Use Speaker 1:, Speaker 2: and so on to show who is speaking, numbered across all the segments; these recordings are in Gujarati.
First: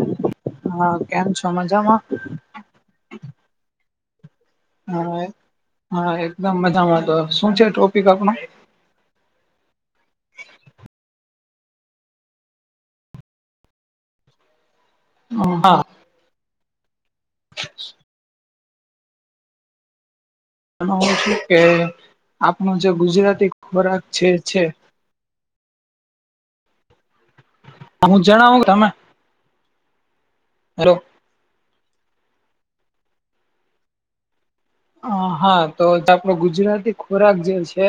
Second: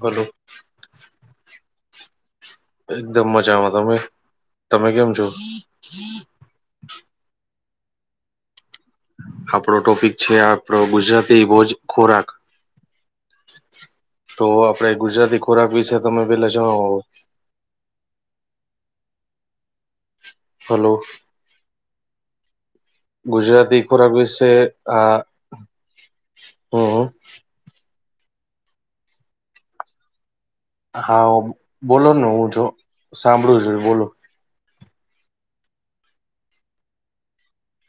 Speaker 1: હલો
Speaker 2: હા કેમ છો મજામા
Speaker 1: એકદમ મજામાં તમે તમે કેમ
Speaker 2: હા
Speaker 1: છો
Speaker 2: હા એકદમ મજામાંતો શું છે ટોપિક આપણો.
Speaker 1: આપડો ટોપિક છે, આપણો ગુજરાતી ભોજ ખોરાક તો આપડે ગુજરાતી ખોરાક વિશે તમે પેલા જણો.
Speaker 2: હ. એ હ
Speaker 1: હલો
Speaker 2: છું કે આપણું જે ગુજરાતી ખોરાક જે છે.
Speaker 1: આ હમ્મ
Speaker 2: હું જણાવું તમે
Speaker 1: હા બોલોને હું જો સાંભળું છું બોલો.
Speaker 2: હ હા તો આપણો ગુજરાતી ખોરાક જે છે.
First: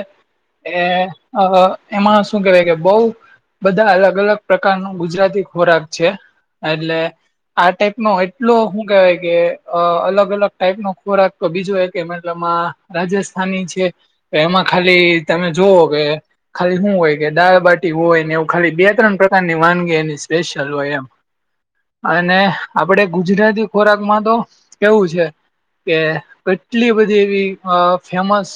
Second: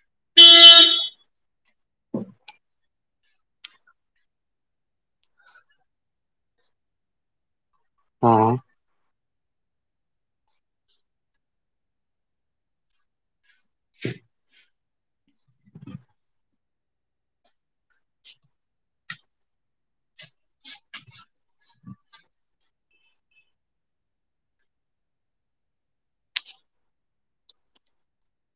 Speaker 2: એ એમાં શું કેવા કે બ બધા અલગ અલગ પ્રકાર ન ગુજરાતી ખોરાક છે એટલે આ ટાઈપનોો એટલો
Speaker 1: હમ
Speaker 2: શું કેહેવાય કે અ અલગ અલગ ટાઈપનોો ખોરાક બીજું એક મતલમાં રાજસ્થાની છે તો એમાં ખાલી તમે જોુવઓ કે. ખાલી શું હોય કે દાળબાટી હોય ને એવું ખાલી બે ત્રણ પ્રકારની વાનગીની સ્પેશિયલ હોય. એમ
Speaker 1: હ.
Speaker 2: અને આપડે ગુજરાતી ખોરાક માં તો કેવું છે, કે. કેટલી બધી એવી અ ફેમસ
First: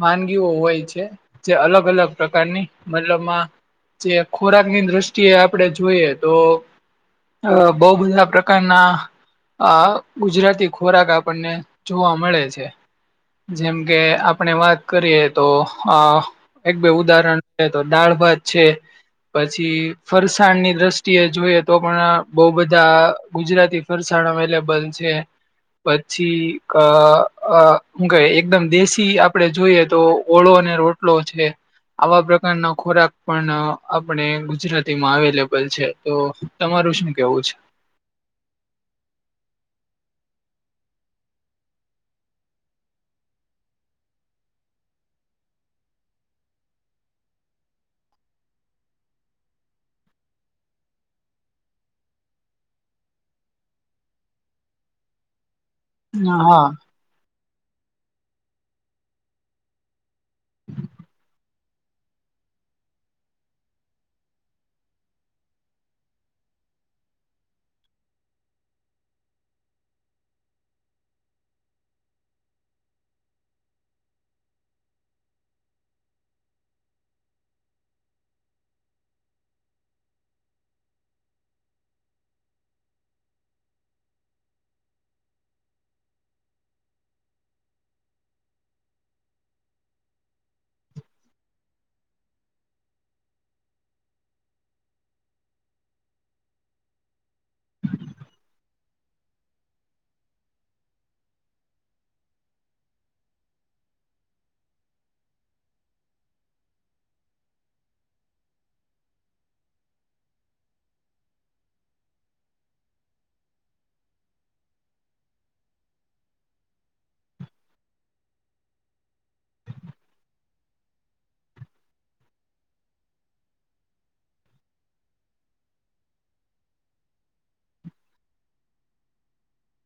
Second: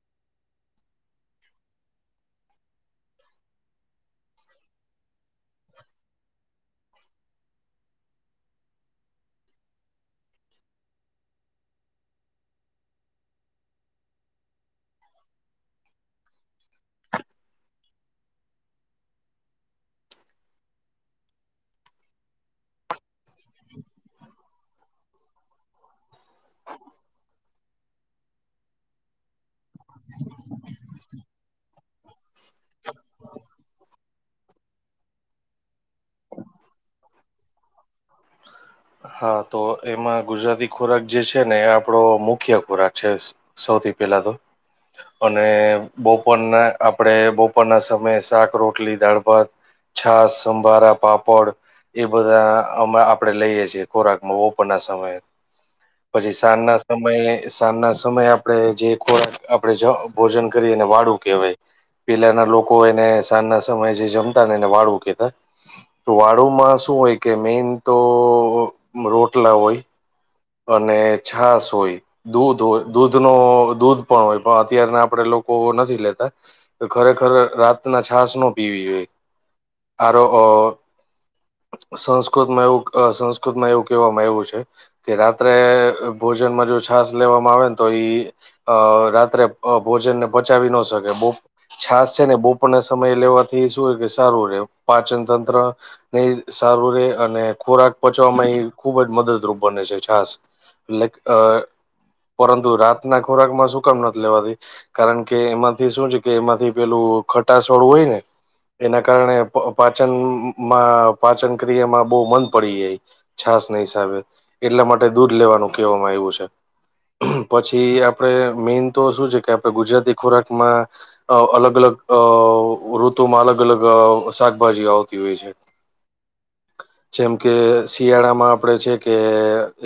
Speaker 2: વાનગીઓ હોય છે જે અલગ અલગ પ્રકારની મતલબમાં જે ખોરાક ની દ્રષ્ટિએ આપણેે જોઈએ તો અહ બહુ બધા પ્રકારના આ ગુજરાતી ખોરાક આપણને જોવા મળે છે જેમ કે આપણે વાત કરીએ તો આ એક બે ઉદાહરણ છે, તો દાળ ભાત છે. પછી ફરસાણ ની દ્રષ્ટિએ જોઈએ તો પણ બહુ બધા ગુજરાતી. ફરસાણ અવેલેબલ છે, પછી ક અહ હું કહેવાય એકદમ દેશી આપ આપડે જોઈએ તો ઓળો અને રોટલો છે. આવા પ્રકારનો ખોરાક પણ આપણે ગુજરાતીમાં અવેલેબલ છે. તો તમારું શું કેવું છે?
Speaker 1: હા. તો એમાં ગુજરાતી ખોરાક જે છે ને એ આપડો મુખ્ય ખોરાક છે. સૌથી પેલા તો. અને બપોરના આપણે બપોરના સમયે શાક, રોટલી, દાળ-ભાત છાશ, સંભારા, પાપડ એ બધા આમાં આપડે લઈએે છે ખોરાકમાં બપોર ના સમયે. પછી
Speaker 2: હા
Speaker 1: સાંજ ના સમયે સાંજ ના સમયે આપણે જે ખોરાક આપડે જ ભોજન કરીએ એને વાળું કહેવાય. પેલાના લોકો એને સાંજ ના સમયે જે જમતા ને એને વાળું કહેતા. તો વાળુમાં શું હોય કે મેઈન તો રોટલા હોય. અને છાશ હોય. દૂધ હોય, દૂધ નો દૂધ પણ હોય, પણ અત્યાર આપણેે લોકો નથી લેતા. તો ખરેખર રાતના છાશ ન પીવી જોઈએ. આરો અહ સંસ્કૃતમાં એવું સંસ્કૃતમાં એવું કહેવામાં આયવું છે કે રાત્રે ભોજનમાં જો છાશ લેવામાં આવે ને તો ઈ અહ રાત્રે ભોજનને પચાવી ન શકે બહું છાસ છે ને બોપોના સમય લેવાથી શું કે સારું રે પાચન તંત્ર નહી સારું રે અને ખોરાક પચવાવામાં એ ખુબ જ મદદરૂપ બને છે છાસ લ અ પરંતુ રાતના ખોરાક માં સુુંકામ નથી લેવાતી. કારણ કે એમાંથી શું છે કે એમાંથી પેલું ખટાાસ વાળું હોય ને. એના કારણે પાચનમાં પાચન ક્રિયામાં બહ મન પડી જાય. છાસ નહી હિસાબે એટલા માટે દૂધ લેવાનું કહેવામાં આવ્યું છે. પછી આપણે મેઈન તો શું છે કે આપણે ગુજરાતી ખોરાકમાં અ અલગ અલગ અ ઋતુમાં અલગ અલગ શાકભાજી આવતી હોય છે. જેમ કે શિયાળામાં આપડે છે કે.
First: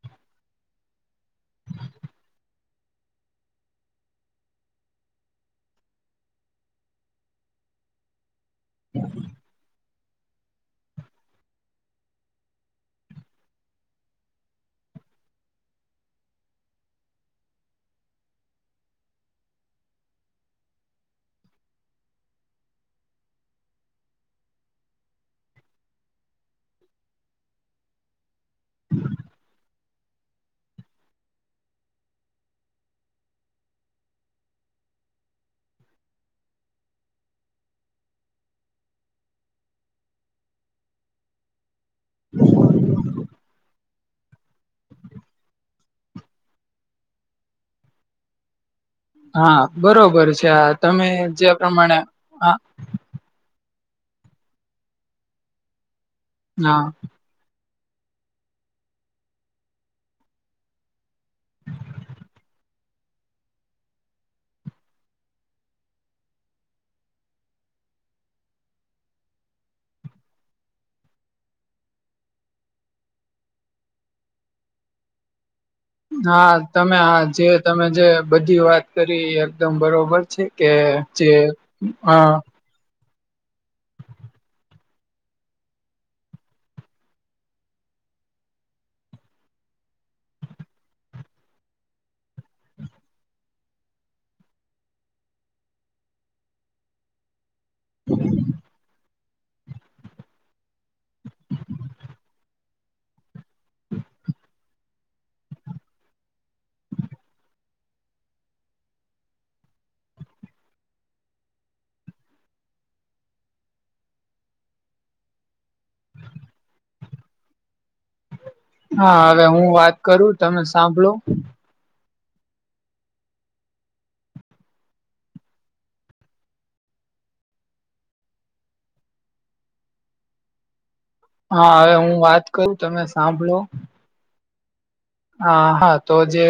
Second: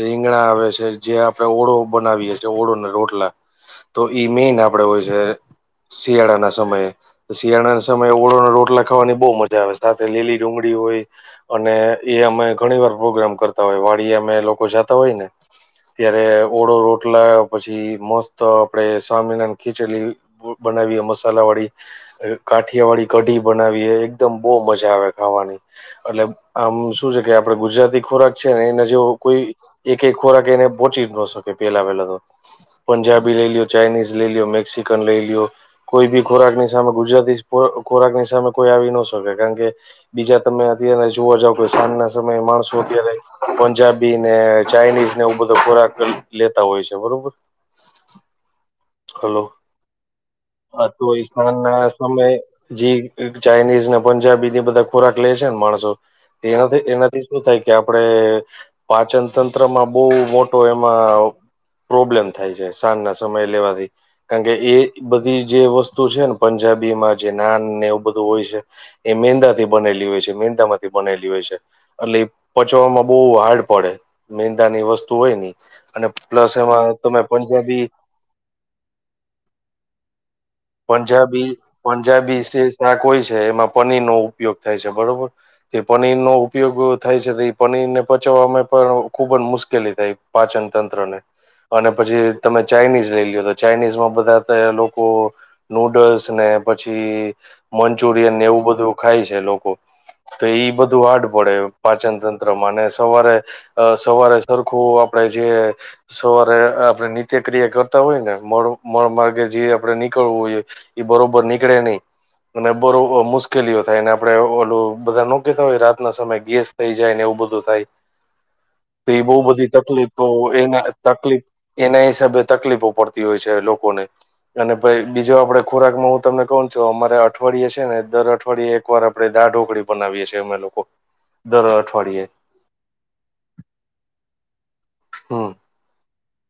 Speaker 1: રીંગણા આવે છે જે આપડણે ઓળો બનાવીએ છીએ ઓળોને રોટલા. તો ઈ મેન આપડે હોય છે, શિયાળાના સમયે શિયાળાના. સમય ઓળો રોટલા ખવાની બહ મજા આવે. લીલી ડુંગળી હોય અને એ અમે ઘણી વાર પ્રોગ્રામ કરતા હોય વાળ અમે લોકો કો જતા હોય ને. ત્યારે ઓડો રોટલા પછી મસ્ત આપડે સ્વામિનારાયણ ખીચેલી બનાવીએ મસાલા વાળી. કાઠિયા વાળી કઢી બનાવીએ એકદમ બહુ મજા આવે ખાવાની. એટલે આમ શું છે કે આપડે ગુજરાતી ખોરાક છે ને એને જેવ કોઈ એ કઈ ખોરાક એને પોંચી જ ન શકે પેલા પેલા તો. પંજાબી લઈ લ્યો ચાઇનીઝ લઈ લ્યો મેક્સિકન લઈ લિ્યો. કોઈ બી ખોરાકની સામે ગુજરાતી ખોરાકની સામે કોઈ આવી ન શકે કારણ કે. બીજા તમે અત્યારે જોવા જાવ કે સાંજ ના સમયે માણસો અત્યારે પંજાબ ચાઇનીઝ ને એ બધો ખોરાક લેતા હોય છે બરોબર હલો,
Speaker 2: હા બરોબર છે આ
Speaker 1: હા તો
Speaker 2: તમે જે
Speaker 1: ઈશાન ના
Speaker 2: પ્રમાણે
Speaker 1: સમય
Speaker 2: હા
Speaker 1: જી ચાઇનીઝ ને પંજાબીની બધા ખોરાક લે છે ને માણસો
Speaker 2: હા
Speaker 1: એનાથી એનાથી એવું થાય કે આપડે પાચન તંત્રમાં બહુ મોટો એમાં. પ્રોબ્લેમ થાય છે સાંજ ના સમય લેવાથી. કારણ કે એ બધી જે વસ્તુ છે ને પંજાબી માં જે નાન ને એવું બધું હોય છે. એ મંદા થી બનેલી હોય છે મંદા માંથી બનેલી હોય છે. એટલે પચવામાં બહુ હાર્ડ પડે મેંદાની વસ્તુ હોય ની. અને
Speaker 2: હા
Speaker 1: પ્લસ એમાં
Speaker 2: તમે જે
Speaker 1: પંજાબી
Speaker 2: તમે જે બધી વાત કરી એકદમ બરોબર છે. કે જે
Speaker 1: પંજાબી
Speaker 2: હા
Speaker 1: પંજાબી જે શાક હોય છે એમાં પનીર નો ઉપયોગ થાય છે બરોબર. તે પનીર નો ઉપયોગ થાય છે તે એ પનીર ને પચાવવામાં પણ ખુબ જ મુશ્કેલી થાય. પાચન તંત્ર ને અને પછી તમે ચાઈનીઝ લઈ. ચાઇનીઝ માં બધા તા લોકો નૂડલ્સ ને પછી. મંચુરિયન એવું બધું. ખાય છે લોકો તો ઈ બધું હાર્ડ પડે પાચન તંત્રમાં અને સવારે અ સવારે સરખું આપડે જે સવારે આપણે નિત્યક્રિયા કર. હોય ને મો માર્ગે જે આપડે નીકળવું હોઈ એ બરોબર નીકળે નહીં. અને બો મુશ્કેલીઓ થાયને આપડે ઓલું બધા ન કતા હોય રાતના સમયે ગેસ. થઈ જાય ને એવું બધું થાય તો
Speaker 2: હા
Speaker 1: એ બહુ
Speaker 2: હવે હું
Speaker 1: બધી
Speaker 2: વાત
Speaker 1: તકલીફ
Speaker 2: કરું તમે
Speaker 1: એના
Speaker 2: સાંભળો
Speaker 1: તકલીફ. એના હિસાબે તકલીફો પડતી હોય છે લોકોને. અને પાઈ બીજો આપડે ખોરાક માં હું તમને કોણ છું અમારે અઠવાડિયે છે ને દર અઠવાડિે એક વાર આપણે દાળ ઢોકળી બનાવીએ છીએ અમે લોકો. દર
Speaker 2: હા હવે હું
Speaker 1: અઠવાડિયે
Speaker 2: વાત કરું તમે સાંભળો. હ
Speaker 1: હમ
Speaker 2: હા તો જે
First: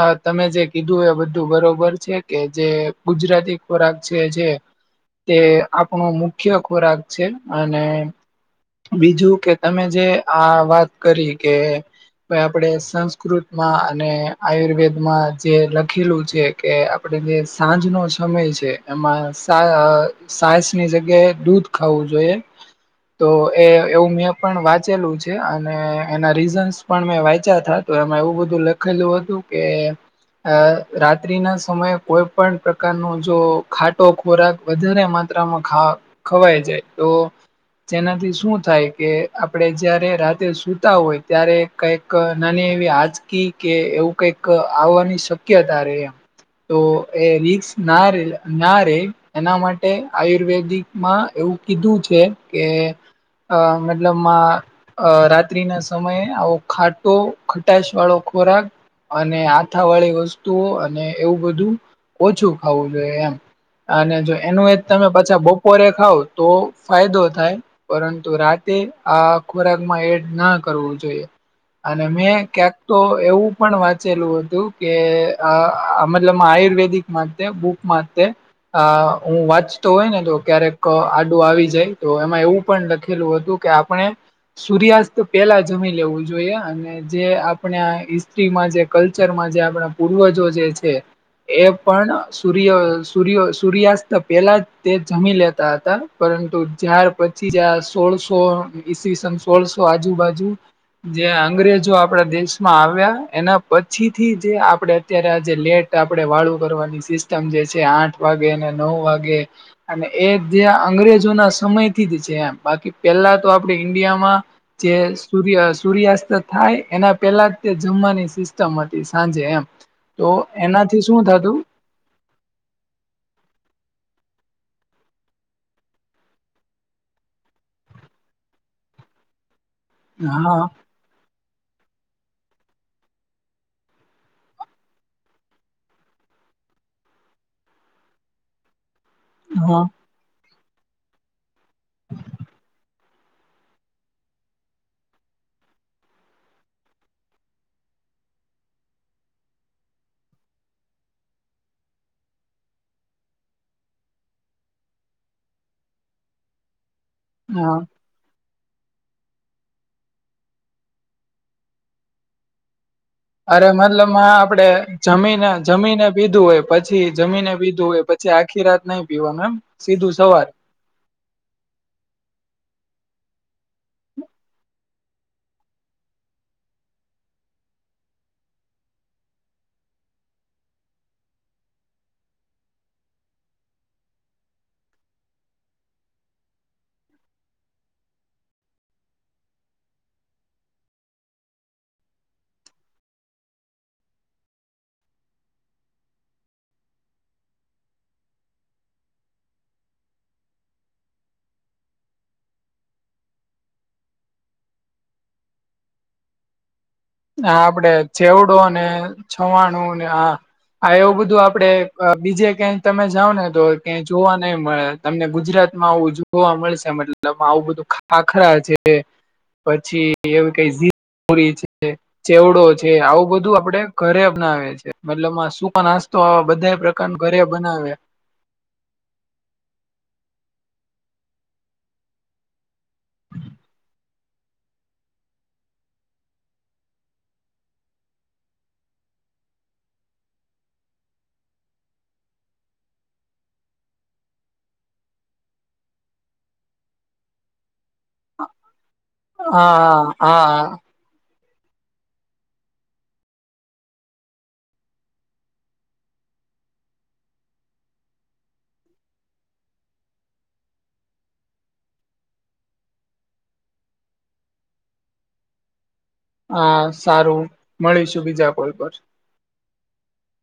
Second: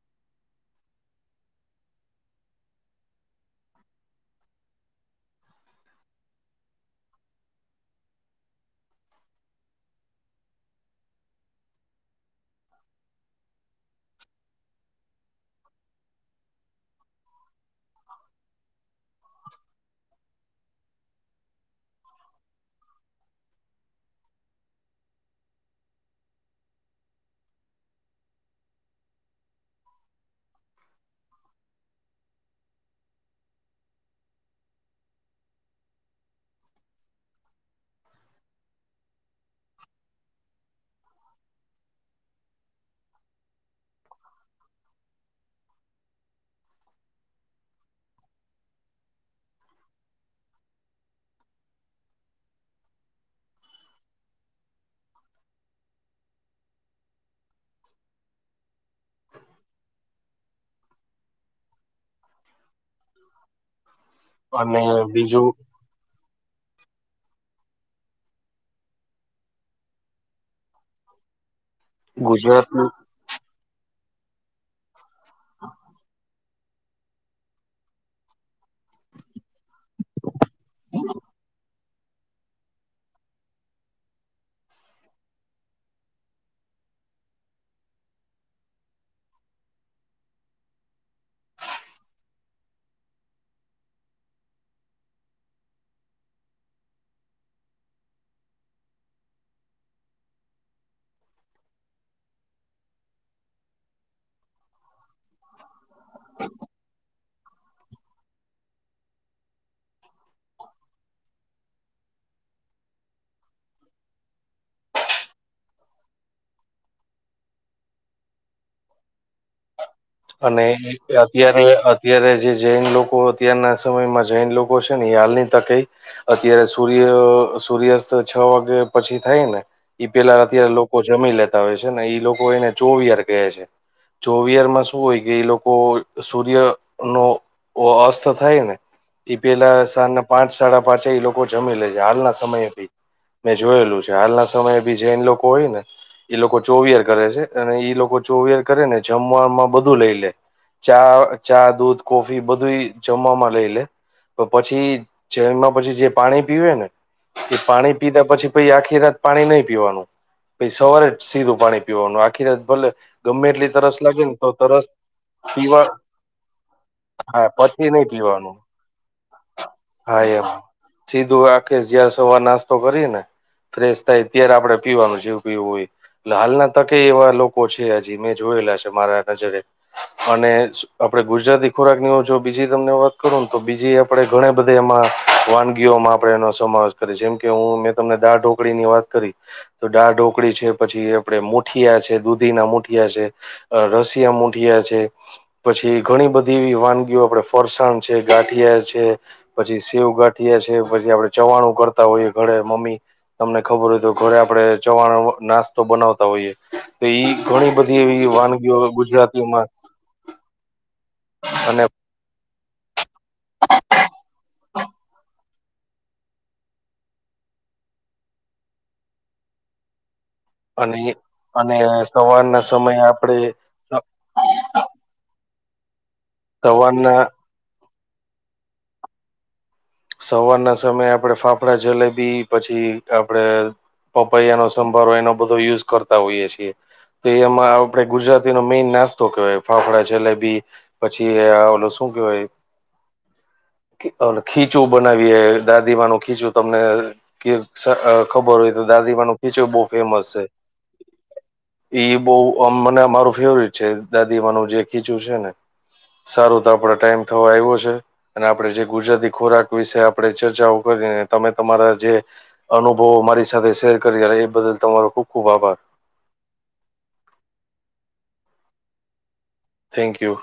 Speaker 2: અ તમે જે કીધું એ બધું બરોબર છે કે જે. ગુજરાતી ખોરાક છે જે. તે આપણો મુખ્ય ખોરાક છે અને બીજું કે તમે જે આ વાત કરી કે આપડે સંસ્કૃતમાં અને આયુર્વેદમાં જે લખેલું છે કે. આપણે જે સાંજ નો સમય છે એમાં સા સાજની જગ્યાએ દૂધ. ખાવું જોઈએ. તો એ એવું મેં પણ વાંચેલું છે અને એના રીઝન્સ પણ મેં વાંચ્યા હતા. તો એમાં એવું બધું લખેલું હતું કે. અ રાત્રિ ના સમયે કોઈ પણ પ્રકારનો જો ખાટો ખોરાક વધારે માત્રામાં ખા ખવાઈ જાય તો‌. જેનાથી શું થાય કે આપડે જયારે રાતે સુૂતા હોય ત્યારે કઈક નાની આજકી કે એવું કઈક આવવાની શક્યતા રે એમ. તો એ રિકસ ના રે ના રે એના માટે આયુર્વેદિક માં એવું કીધું છે કે. અ મતલબમાં અ રાત્રિ ના સમયે આવો ખાટો ખટાશ વાળો ખોરાક અને આથા વાળી વસ્તુઓ અને એવું બધું ઓછું. ખાવું જોઈએ એમ અને જો એનું એ
Speaker 1: અને
Speaker 2: તમે પછા
Speaker 1: બીજું
Speaker 2: બપોરે ખાવ. તો ફાયદો થાય. પરંતુ રાતે આ ખોરાકમાં એડ ના કરવું જોઈએ. અને મેં ક્યાંક
Speaker 1: ગુજરાતનું
Speaker 2: તો એવું પણ વાંચેલું હતું કે અ મતલબ માં આયુર્વેદિક માતે બુક માતે આ હું વાંચતો હોય ને તો ક્યારેક આડું આવી જાય તો એમાં એવું પણ લખેલું હતું કે, આપણે સૂર્યાસ્ત પેલા જમી લેવું જોઈએ અને જે આપણે આ હિસ્ટ્રીમાં જે કલ્ચરમાં જે આપણા પૂર્વજો જે છે એ પણ સૂર્ય સૂર્ય સૂર્યાસ્ત પેલા જ તે જમી લેતા હતા પરંતુ જ્યાર પછી જ આ સોળસો ઈસવીસન સોળસો આજુબાજુ જે આ અંગ્રેજો આપ આપડા દેશમાં આવ્યા, એના પછીથી જે આપડે અત્યારે આજે લેટ આપડે વાળું કરવાની સિસ ટમ જે છે આઠ વાગે અને નવ વાગે. અને એ જે અંગ્રેજો ના સમયથી જ છે એમ, બાકી પેલા તો આપડે ઈન્ડિયામાં જે સૂર્ય સૂર્યાસ્ત થાય એના પહેલા જ તે જમવાની સિસ્ટમ હતી સાંજે એમ. તો
Speaker 1: અને
Speaker 2: એનાથી શું થતું
Speaker 1: અત્યારે અત્યારે જે જૈન લોકો અત્યારના સમયમાં જૈન લોકો છે ને એ હાલની તકે અત્યારે સૂર્ય સૂર્યાસ્ત છ વાગે પછી થાય ને. ઈ પેલા
Speaker 2: હા
Speaker 1: અત્યારે લોકો જમી લેતા હોય છે ને ઈ લોકો એને ચોવીયાર કહે છે. ચોવીયારમાં શું હોય કે, એ લોકો સૂર્યનો ઓ અસ્ત થાય ને, ઈ પેલા
Speaker 2: હા
Speaker 1: સાજના પાંચ સાડા પાંચ એ લોકો જમી લે છે હાલના સમયેથી. મે જોયેલું છે હાલના સમયે બી જૈન લોકો હોય ને. એ લોકો ચોવીયાર કરે છે અને ઈ લોકો ચોવીયાર કરે ને જમવામાં બધું લઈ લે. ચા-ચા દૂધ કોફી બધુય જમવામાં લઈ લે. તો પછી જૈનમાં પછી જે પાણી પીવે ને, તે
Speaker 2: હા
Speaker 1: પાણી પીધા પછી પહી આખી રાત પાણી નઈ પીવાનું. પછી સવારે જ સીધું પાણી પીવાનું, આખી રાત ભલે ગમે
Speaker 2: અરે
Speaker 1: એટલી તરસ લાગે
Speaker 2: મતલબમાં
Speaker 1: ને તો
Speaker 2: આપડે
Speaker 1: તરસ પીવા
Speaker 2: જમીને-જમીને પીધું હોય પછી
Speaker 1: હા
Speaker 2: જમીને પીધું હોય,
Speaker 1: નહી
Speaker 2: પછી આખી
Speaker 1: પીવાનું
Speaker 2: થી રાત નઈ પીવાનું એમ સીધું
Speaker 1: હા એમ
Speaker 2: સવાર.
Speaker 1: સીધું આખે ઝયાર સવાર નાસ્તો કરીએ ને. ફ્રેશ થાય ત્યારે આપડે પીવાનું જેવું પીવું હોય ઈ એટલે હાલના તકે એવા લોકો છે. થયા જી મે જોયેલા છે મારા નજરે. અને આપડે ગુજરાતી ખોરાકનો જો બીજી તમને વાત કરું ને તો બીજી આપ આપડે ઘણે બધે એમાં વાનગીઓમાં આપડે એનો સમાવેશ કરીએ જેમ કે હું મેં તમને દાળ-ઢોકળીની વાત કરી. તો દાળ-ઢોકળી છે, પછી આપડે મુઠિયા છે, દૂ ધીના મૂઠિયા છે, અ રશિયા મૂઠિયા છે. પછી ઘણી બધી વાનગીઓ આપડે ફરસાણ છે ગાઠિયા છે. પછી સેવ-ગાંઠીયા છે પછી આપડે ચવાણું કરતા હોઈએ ઘરે મમ્મી તમને ખબર હોય તો ઘરે આપડે ચવાણુ નાસ્તો બનાવતા હોઈએ. તો ઈ
Speaker 2: હા,
Speaker 1: ઘણી
Speaker 2: આપડે
Speaker 1: બધી એવી વાનગીઓ
Speaker 2: ચેવડોને
Speaker 1: ગુજરાતીમાં
Speaker 2: છવાણુંને આ આ એવું બધું આપડે
Speaker 1: અને
Speaker 2: અ બીજે ક્યાય તમે જાવ ને તો કયાય જોવા નઈ મળે તમને ગુજરાત એમાં આવું જોવા મળશે મતલબ આવું બધું ખાખરા છે, પછી એવી કે
Speaker 1: અને અને
Speaker 2: ઝી
Speaker 1: સવારના
Speaker 2: ચેવડો છે,
Speaker 1: સમયે
Speaker 2: આવું
Speaker 1: આપણે
Speaker 2: બધું આપડે ઘરે બનાવે છે, મતલબમાં સૂકા નાસ્તો આવા બધાય પ્રકાર
Speaker 1: સવારના
Speaker 2: ઘરે બનાવે.
Speaker 1: સવારના સમયે આપડે ફાફડા-જલેબી પછી આપડે પપૈયાનો સંભારો એનો બધો યુઝ કરતા હોઈએ છીએ. તે એમાં આપડે ગુજરાતીનો મેઈન નાસ્તો કહેવાય ફાફડા-જલેબી પછી આ ઓલુ શું કેવાય, ખી ઓલુ ખી ચું બનાવીએ દાદીમાનું ખીચું તમને સ અ ખબર હોય તો દાદીમાનું ખીચુ બઉ
Speaker 2: હા
Speaker 1: ફેમસ શે.
Speaker 2: હા
Speaker 1: ઈ બહ મને અમારું ફેવરિટ છે દાદી મનું જે ખીચું છે ને. સારો તો આપડા ટાઈમ થવા આવ્યો છે અને આપડે જે ગુજરાતી ખોરાક વિશે આપે ચર્ચાઓ કરીને તમે તમારા જે અનુભવો મારી સાથે શેર કરી એ બદલ તમારો ખુબ ખુબ આભાર.
Speaker 2: હા સારું મળીશું બીજા કોઈ પર.
Speaker 1: Thank you.